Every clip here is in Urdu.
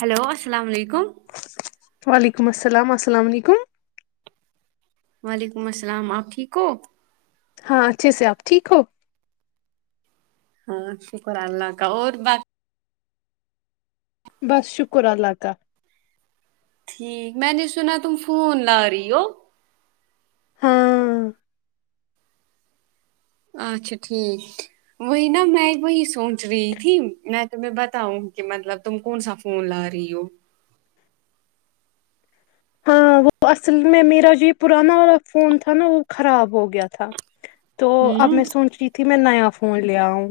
ہلو السلام علیکم وعلیکم السلام السلام علیکم وعلیکم السلام آپ ٹھیک ہو ہاں اچھے سے آپ ٹھیک ہو ہاں شکر اللہ کا اور ب بس شکر اللہ تال ٹھیک میں نے سنا تم فونون لا رہی ہو ہاں اچھا ٹھیک وہی نا میں وہی سوچ رہی تھی میں تمہیں بتاؤں کہ مطلب تم کون سا فون لا رہی ہو ہاں وہ اصل میں میرا جو پراناا فون تھا نا وہ خراب ہو گیا تھا تو اب ہوں میں سن رہی تھی میں نیا فون لے آؤوںں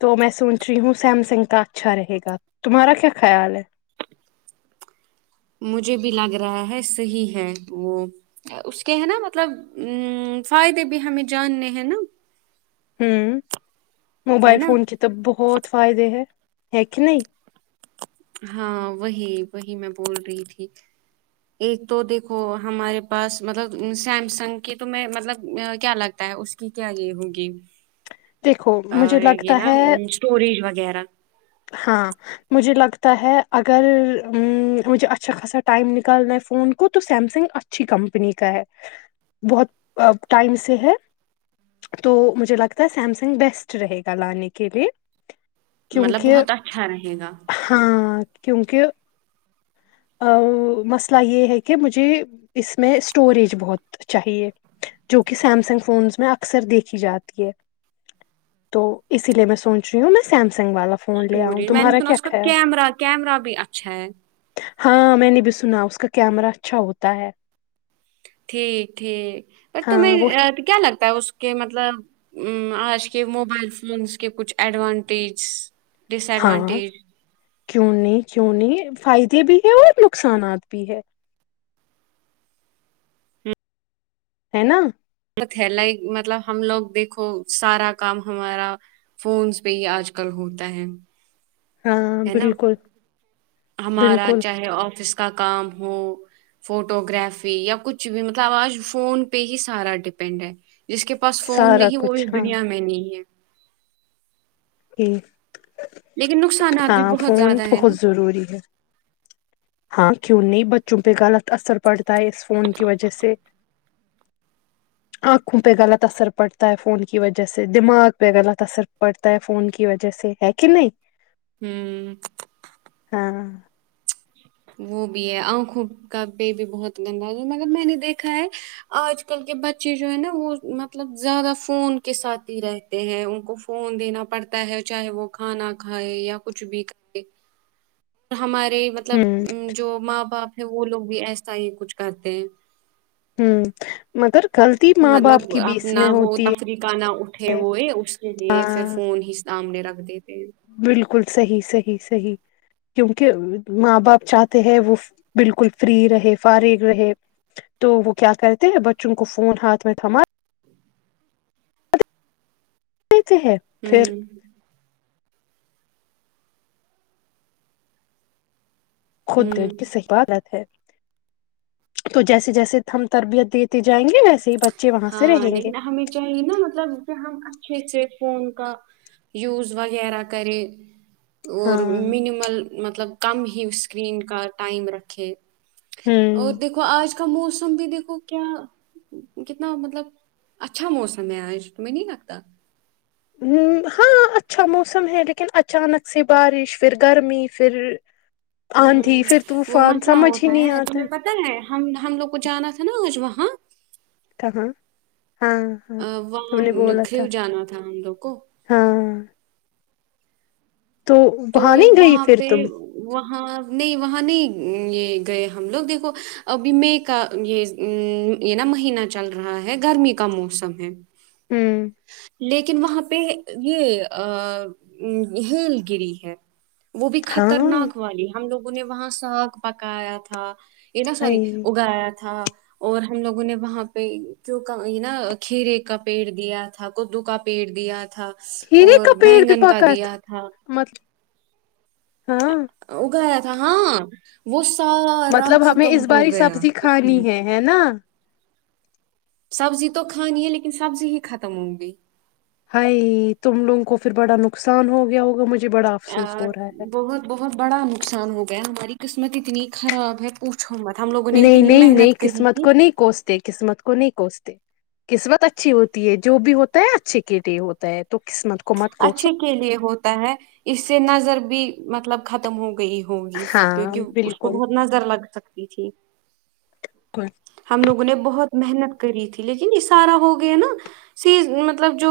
تو میں سوچ رہی ہوں سیمسنگ کا اچھا رہے گا تمہارا کیا خیال ہے مجھے بھی لگ رہا ہے صحیح ہے وہ اس کے ہے نا مطلب ا فائدے بھی ہمیں جاننے ہیں نا ہوں ہے موبائل نا فون کے تو بہت فائدے ہیں ہ کہ نہیں ہاں وہی وہی میں بول رہی تھی ایک تو دیکھو ہمارے پاس مطلب سیمسنگ کی تو میں مطلب کیا لگتا ہے اس کی کیا یہ ہوگی دیکھو مجھے اور یہ لگتا نا ہے اسٹوریج وغیرہ ہاں مجھے لگتا ا مجھ اھ ٹ ف کو تو سیسنگ اچھی کنی کا بہت ٹ سے ہے تو مجھ ل سیمسنگ بیسٹ رہے گا لانے کے لیے مطلب کیونکہ بہت اچھا رہے گا ہاں کیونکہ ا مسئلہ یہ ہے کہ مجھے اس میں اسٹوریج بہت چاہیے جو کہ سیمسنگ فونس میں اکثر دیکھی جاتی ہے تو اسی لیے میں سوچ رہی ہوں میں سیمسنگ والا ہ اسٹوریج میں نے سنا اس کا کیمرہ کیمرہ بھی اچھا ہے ہاں میں نے بھی سنا اس کا کیمرہ اچھا ہوتا ہے ٹھیک ٹھیک اور ہاں وہ تیں کیا لگتا تو اس کے مطلب ا آج کے موبائل فونس کے کچھ ایڈوانٹیج ڈس ہاں ایڈوانٹیج کیوں نہیں کیوں نہیں فائدے بھی ہے اور نقصانات بھی ہے ہے نا ہے لائک مطلب ہم لوگ دیکھو سارا کام ہمارا فون پہ ہی آج کل ہوتا ہے ہاں ہے نا بالکل ہمارا بالکل چاہے آفس کا کام ہو فوٹو گرافی یا کچھ بھی مطلب آج فون پہ ہی سارا ڈیپینڈ ہے جس کے پاس فون سارا نہیں وہ بھی کچھ اس ہاں دنیا میں نہیں ہے ہٹ لیکن [unintelligible] نقصانات بھی ہاں بہت فون زیادہ ہے نا بہت ضروری ہے ہاں کیوں نہیں بچوں پہ غلط اثر پڑتا تا اس فون کی وجہ سے آنکھوں پہ غلط اثر پڑتا ہے فون کی وجہ سے دماغ پہ غلط اثر پڑتا ہے فون کی وجہ سے ہے کہ نہیں ھمم ہاں وہ بھی ہے آنکھوں کا پے بھی بہت گداز ہے مگر میں نے دیکھا ہے آج کل کے بچے جو ہے نا وہ مطلب زیادہ فون کے ساتھ ہی رہتے ہیں ان کو فون دینا پڑتا ہے چاہے وہ کھانا کھائے یا کچھ بھی کھائے ہمارے مطلب ہوں ا جو ماں باپ ھر وہ لوگ بھی ایسا ہی کچھ کرتے ہیں ھمم مگر غلطی ماں باپ مطلب کے بیچ اپنا میں وہ ہوتی ہے تفریقہ نہ اٹھے ہوئے اس کے لیے پھر ہاں فون ہی سامنے رکھ دی تھے صحی کیونکہ ماں باپ چاہتے ہیں وہ بالکل فری رہے فارغ رہے تو وہ کیا کرتے بچوں کو فون ہاتھ میں تھما دیتے ہیں پھر ہوں خود د ہوں کی سے عبادت ہے تو جیسے جیسے ہم ہم تربیت دیتے جائیں گے ویسے ہی بچے وہاں سے ہاں رہیں گے لیکن ہمیں چاہیے نا مطلب کہ ہم اچھے سے فون کا یوز وغیرہ کرے اور ہاں منیمل مطلب کم ہی اسکرین کا ٹائم رکھے اور ہوں دیکھو آج اس کا موسم بھی دیکو کیا کتنا مطلب اچھا موسم ہے آج تمہیں نہیں لگتا ہ ہاں اچھا موسم ہے لیکن اچانک سے بارش پھر گرمی پھر ہ آندھی پھر وہ طوفان مسئلہ سمجھ ہی ہوتا نہیں ہے آتا تمہیں پتہ ہے ہم ہم لوگ کو جانا تھا نا آج وہاں ہاں ہاں ہاں ا تم وہاں نے بولا کریو تھا جانا تھا ہم لوگ کو ہاں تو نہیں گئی وہاں پھر پہ تم وہاں نہیں وہاں نہیں یہ گئے ہم لوگ دیکھو ابھی مے کا یہ یہ نا مہینہ چل رہا ہے گرمی کا موسم ہے ہوں لیکن وہاں پہ یہ ہیھیل گیری [inaudible] وہ بھی ہاں خطرناک والی ہم لوگ ان نے وہاں ساک پکایا تھا یہ نا ساری ہائی اگایا تھا اور ہم لوگوں نے وہاں پہ کیوںک یہ نا کھیرے کا پیڑ دیا تھا کدو کا پیڑ دیا تھا ک اور کا پیٹ بھی بینگن کا پکت دیا تھا مطل اگایا ہاں وہ سارا مطلب ہمیں ختم اس ہو باری گیا سبزی اس کی کھانی وجہ ہے سے ہے نا سبزی تو کھانی ہے لیکن سبزی ہی ختم ہوں گی ہائی تم لوگوں کو پھر بڑا نقصان ہو گیا ہوگا مجھے بڑا ا افسوس ہو رہا ہے بہت بہت بڑا نقصان ہو گیا ہماری قسمت اتنی خراب ہے پو نہیں نہیں نہیں قسمت کو نہیں کوستے قسمت کو نہیں کوستے قسمت اچھی ہوتی ہے جو بھی ہوتا ہے اچھے کے لیے ہوتا ہے تو قسمت کو مت کوسو اچھے کے لیے ہوتا ہے اس سے نظر بھی مطلب ختم ہوگیا گئی ہوگی ہاں کیونکہ اس کو بالکل بہت نظر لگ سکتی ج ھییک بالکل ہم لوگوں نے بہت محنت کری تھی لیکن یہ سارا ہو گیا نا سی مطلب جو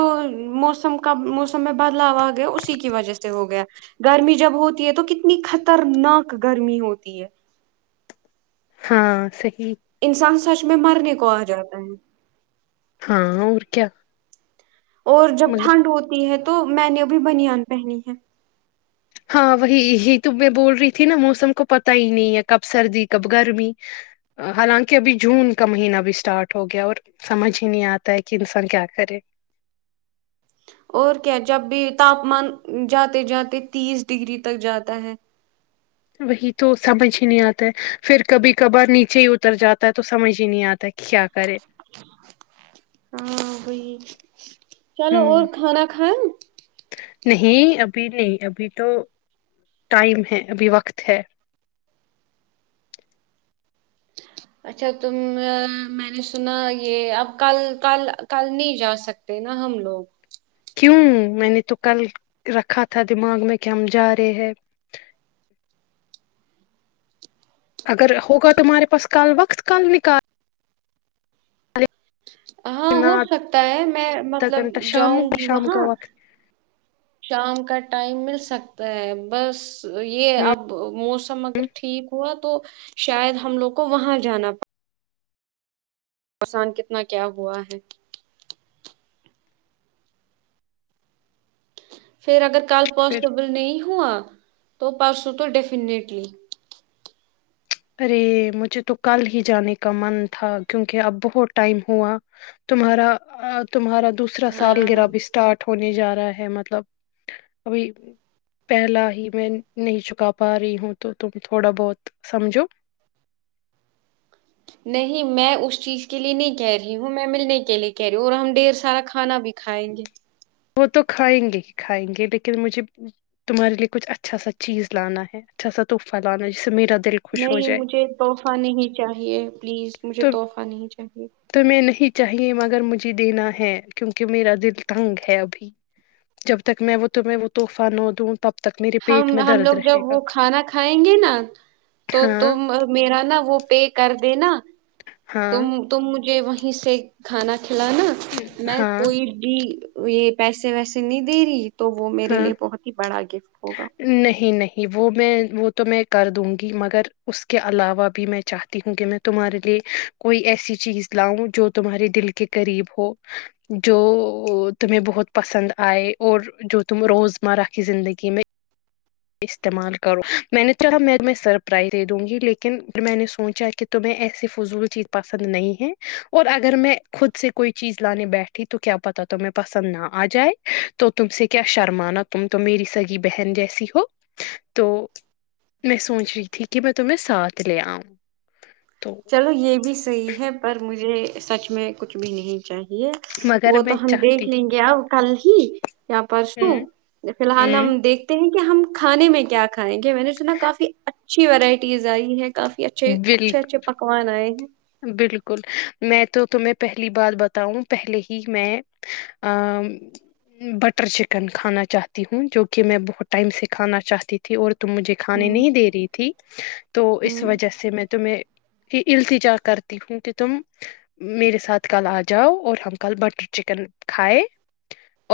موسم کا موسم میں بدلاو آ گیا اسی کی وجہ سے ہو گیا گرمی جب ہوتی ہے تو کتنی خطرناک گرمی ہوتی ہے ہاں سیک انسان سچ اس میں مرنے کو آ جاتا ہے ہاں اور کیا اور جب مگر ٹھنڈ ہوتی ہے تو میں نے ابھی بنان پہنی ہے ہاں وہی یہی تو میں بول رہی تھی نا موسم کو پتا ہی نہیں ہے کب سردی کب گرمی حالانکہ ابھی جون کا مہینہ بھی اسٹارٹ ہو گیا اور سمجھ ہی نہیں آتا ہے کہ انسان کیا کرے اور کیا جب بھی تاپمان جاتے جاتے تیس ڈگری تک جاتا ہے وہی تو سمجھ ہی نہیں آتا ہے پھر کبھی کبھار نیچے ہی اتر جاتا ہے تو سمجھ ہی نہیں آتا کہ کیا کرے ہاں وہی ج [unintelligible] [inaudible] چلو اور ہوں کھانا کائیں نہیں ابھی نہیں ابھی تو ٹائم ہے ابھی وقت ہے اچھا تم میں نے سنا یہ اب کل کل کل نہیں جا سکتے نا ہم لوگ کیوں میں نے تو کل رکھا تھا دماغ میں کہ ہم جا رہے ہیں اگر ہوگا تمہارے پاس کل وقت کل نکال ہاں ہو لینا، سکتا ہے میں آدھا مطلب گھنٹہ شام جاؤں گی شام وہاں کا وقت شام کا ٹائم مل سکتا ہے بس یہ ہوں اب موسم اگر ٹھیک ہوت تو شاید ہم لوگ کو وہاں جانا پڑ آسان کتنا کیا ہوا ہے پھر اگر کل پھر پاسیبل نہیں ہوا تو پرسو تو ڈیفینٹلی ارے مجھے تو کل ہی جانے کا من تھا کیونکہ اب بہت ٹائم ہوا تمہارا تمہارا دوسرا سال گرا ہاں بھی اسٹارٹ ہونے جا رہا ہے ہے مطلب ابھی پہلا ہی میں نہیں چکا پا رہی ہوں تو تم تھوڑا بہت سمجھو نہیں میں اس چیز کے لیے نہیں کہہ رہی ہوں میں ملنے کے لیے کہہ رہی ہوں اور ہم ڈھیر سارا کھانا بھی کھائیں گے وہ تو کھائیں گے ہی کھائیں گے لیکن مجھے تمہارے لیے کچھ اچھا سا چیز لانا ہے اچھا سا تحفہ لانا جسے میرا دل خوش ہو نہیں جائے مجھے تحفہ نہیں چاہیے پلیز مجھے تو تحفہ نہیں چاہیے تمہیں نہیں چاہیے مگر مجھے دینا ہے کیونکہ میرا دل تنگ ہے ہے ابھی جب تک میں وہ تو میں وہ تحفہ نہ دوں تب تک میرے ہم پیٹ میں ہم درد لوگ رہے جب گا وہ کھانا کھائیں گے نا تو ہاں تم میرا نا وہ پے کر د نا ت ہاں تمج [unintelligible] وہیں سے کھانا کلاانا میں ہاں کوئی بھی یہ پیسے ویسے نہیں دے رہی تو وہ میرے ہاں لیے بہت ہی بڑا گفٹ ہوگا نہیں نہیں وہ میں وہ تو میں کر دوں گی مگر اس کے علاوہ بھی میں چاہتی ہوں کہ میں تمہارے لیے کوئی ایسی چیز لاؤں جو تمہارے دل کے قریب ہو جو تمہیں بہت پسند آئے اور جو تم روز مرہ کی زندگی میں استعمال کرو میں نے چلاا میں میں سرپرائز دے دوں گی لیکن پھر میں نے سوچا کہ تمہیں ایسی فضول چیز پسند نہیں ہے اور اگر میں خود سے کوئی چیز لانے بیٹھی تو کیا پتا تمہیں پسند نہ آ جائے تو تم سے کیا شرمانا تم تو میری سگی بہن جیسی ہو تو میں سوچ رہی تھی کہ میں تمہیں ساتھ لے آؤں تو چلو یہ بھی صحیح ہے پر مجھے سچ میں کچھ بھی نہیں چاہیے مگر وہ تو میں ہم چاہتی دیکھ لیں گے اب کل ہی یا ہوں پرسوں فی الحال ہوں ہم دیکھتے ہیں کہ ہم کھانے میں کیا کھائیں گے میں نے سنا کافی اچھی ورائٹیز آئی ہے کافی اچھے اچھے بالکل اچھے نہیںائ [unintelligible] بالکل میں تو تمہ پہلی بات بتاؤں پہلے ہی میں بٹر چکن کھانا چاہتی ہوں جو کہ میں بہت ٹائم سے کھانا چاہتی تھی اور تم مجھے کھانے ہوں نہیں دے رہی تھی تو اس ہوں وجہ سے میں تمہیں یہ علتی جا کرتی ہوں کہ تم میرے ساتھ کل آ جاؤ اور ہم کل بٹر چکن کھائے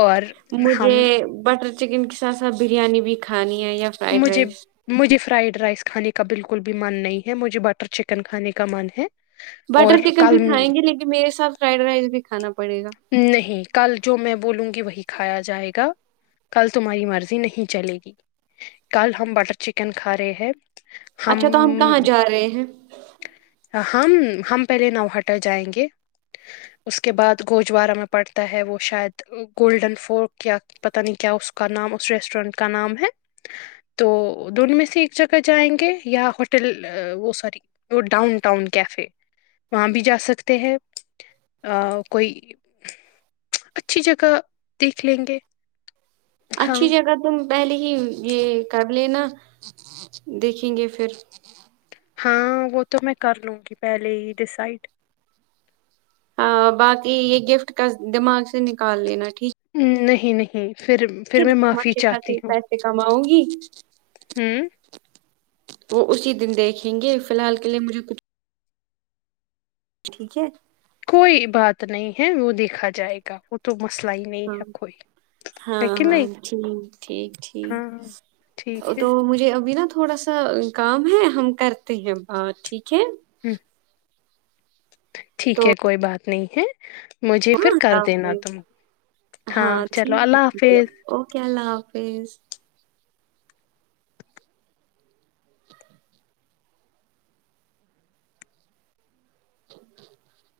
اور مجھے ہم بٹر چکن کے ساتھ ساتھ بریانی بھی کھانی ہے یا فرائڈ مجھے رائس مجھے فرائڈ رائس کھانے کا کا بالکل بھی من نہیں ہے مجھے بٹر چکن کھانے کا من ہے بٹر اور چکن بھی کل کھائیں گے لیکن میرے ساتھ فرائڈ رائس بھی کھانا پڑ نہیں کل جو میں بولوں گی وہی کھایا جائے گا کل تمہاری مرضی نہیں چلے گی کل ہم بٹر چکن کھا رہے ہیں اچھا تو ہم کہاں جا رہے ہیں ہم ہم پہلے نوہاٹہ جائیں گے اس کے بعد گوجوارہ میں پڑتا ہے وہ شاید گولڈن فورٹ یا پتہ نہیں کیا اس کا نام اس ریسٹورینٹ کا نام ہے تو دونوں میں سے ایک جگہ جائیں گے یا ہوٹل وہ سوری وہ ڈاؤن ٹاؤن کیفے وہاں بھی جا سکتے ہیں کوئی اچھی جگہ دیکھ لیں گے ہاں اچھی جگہ تم پہلے ہی یہ قبلے نا دیکھیں گے پھر ہاں وہ تو میں کر لوں گی پہلے ہی ڈسائڈ ہاں باقی یہ گفٹ کا دماغ سے نکال لینا ٹھیک نہیں نہیں پھر پھر میں فر معافی اچھیے خاصے پیسے کماؤں گی ج [unintelligible] ہاں وہ اسی دن دیکھیں گے فی الحال کے لیے مجھے کچھ ٹھیک ہے کوئی بات نہیں ہے وہ دیکھا جائے گا وہ تو مسئلہ ہی نہیں ہاں ہے کوئی ہے ہاں کہ ہاں نہیں ٹھیک ٹھیک ٹھیک ہاں ٹھیک ہے تو مجھے ابھی نا تھوڑا سا کام ہے ہم کرتے ہیں ب ٹھیک چ ہ ٹھیک ہے کوئی بات نہیں ہے مجھے ہ پھر اللہ کر دینا حافظ تم ہاں چلو ٹھیک ہے اللہ ٹھیک ہے حافظ اوکے اللہ حافظ [inaudible]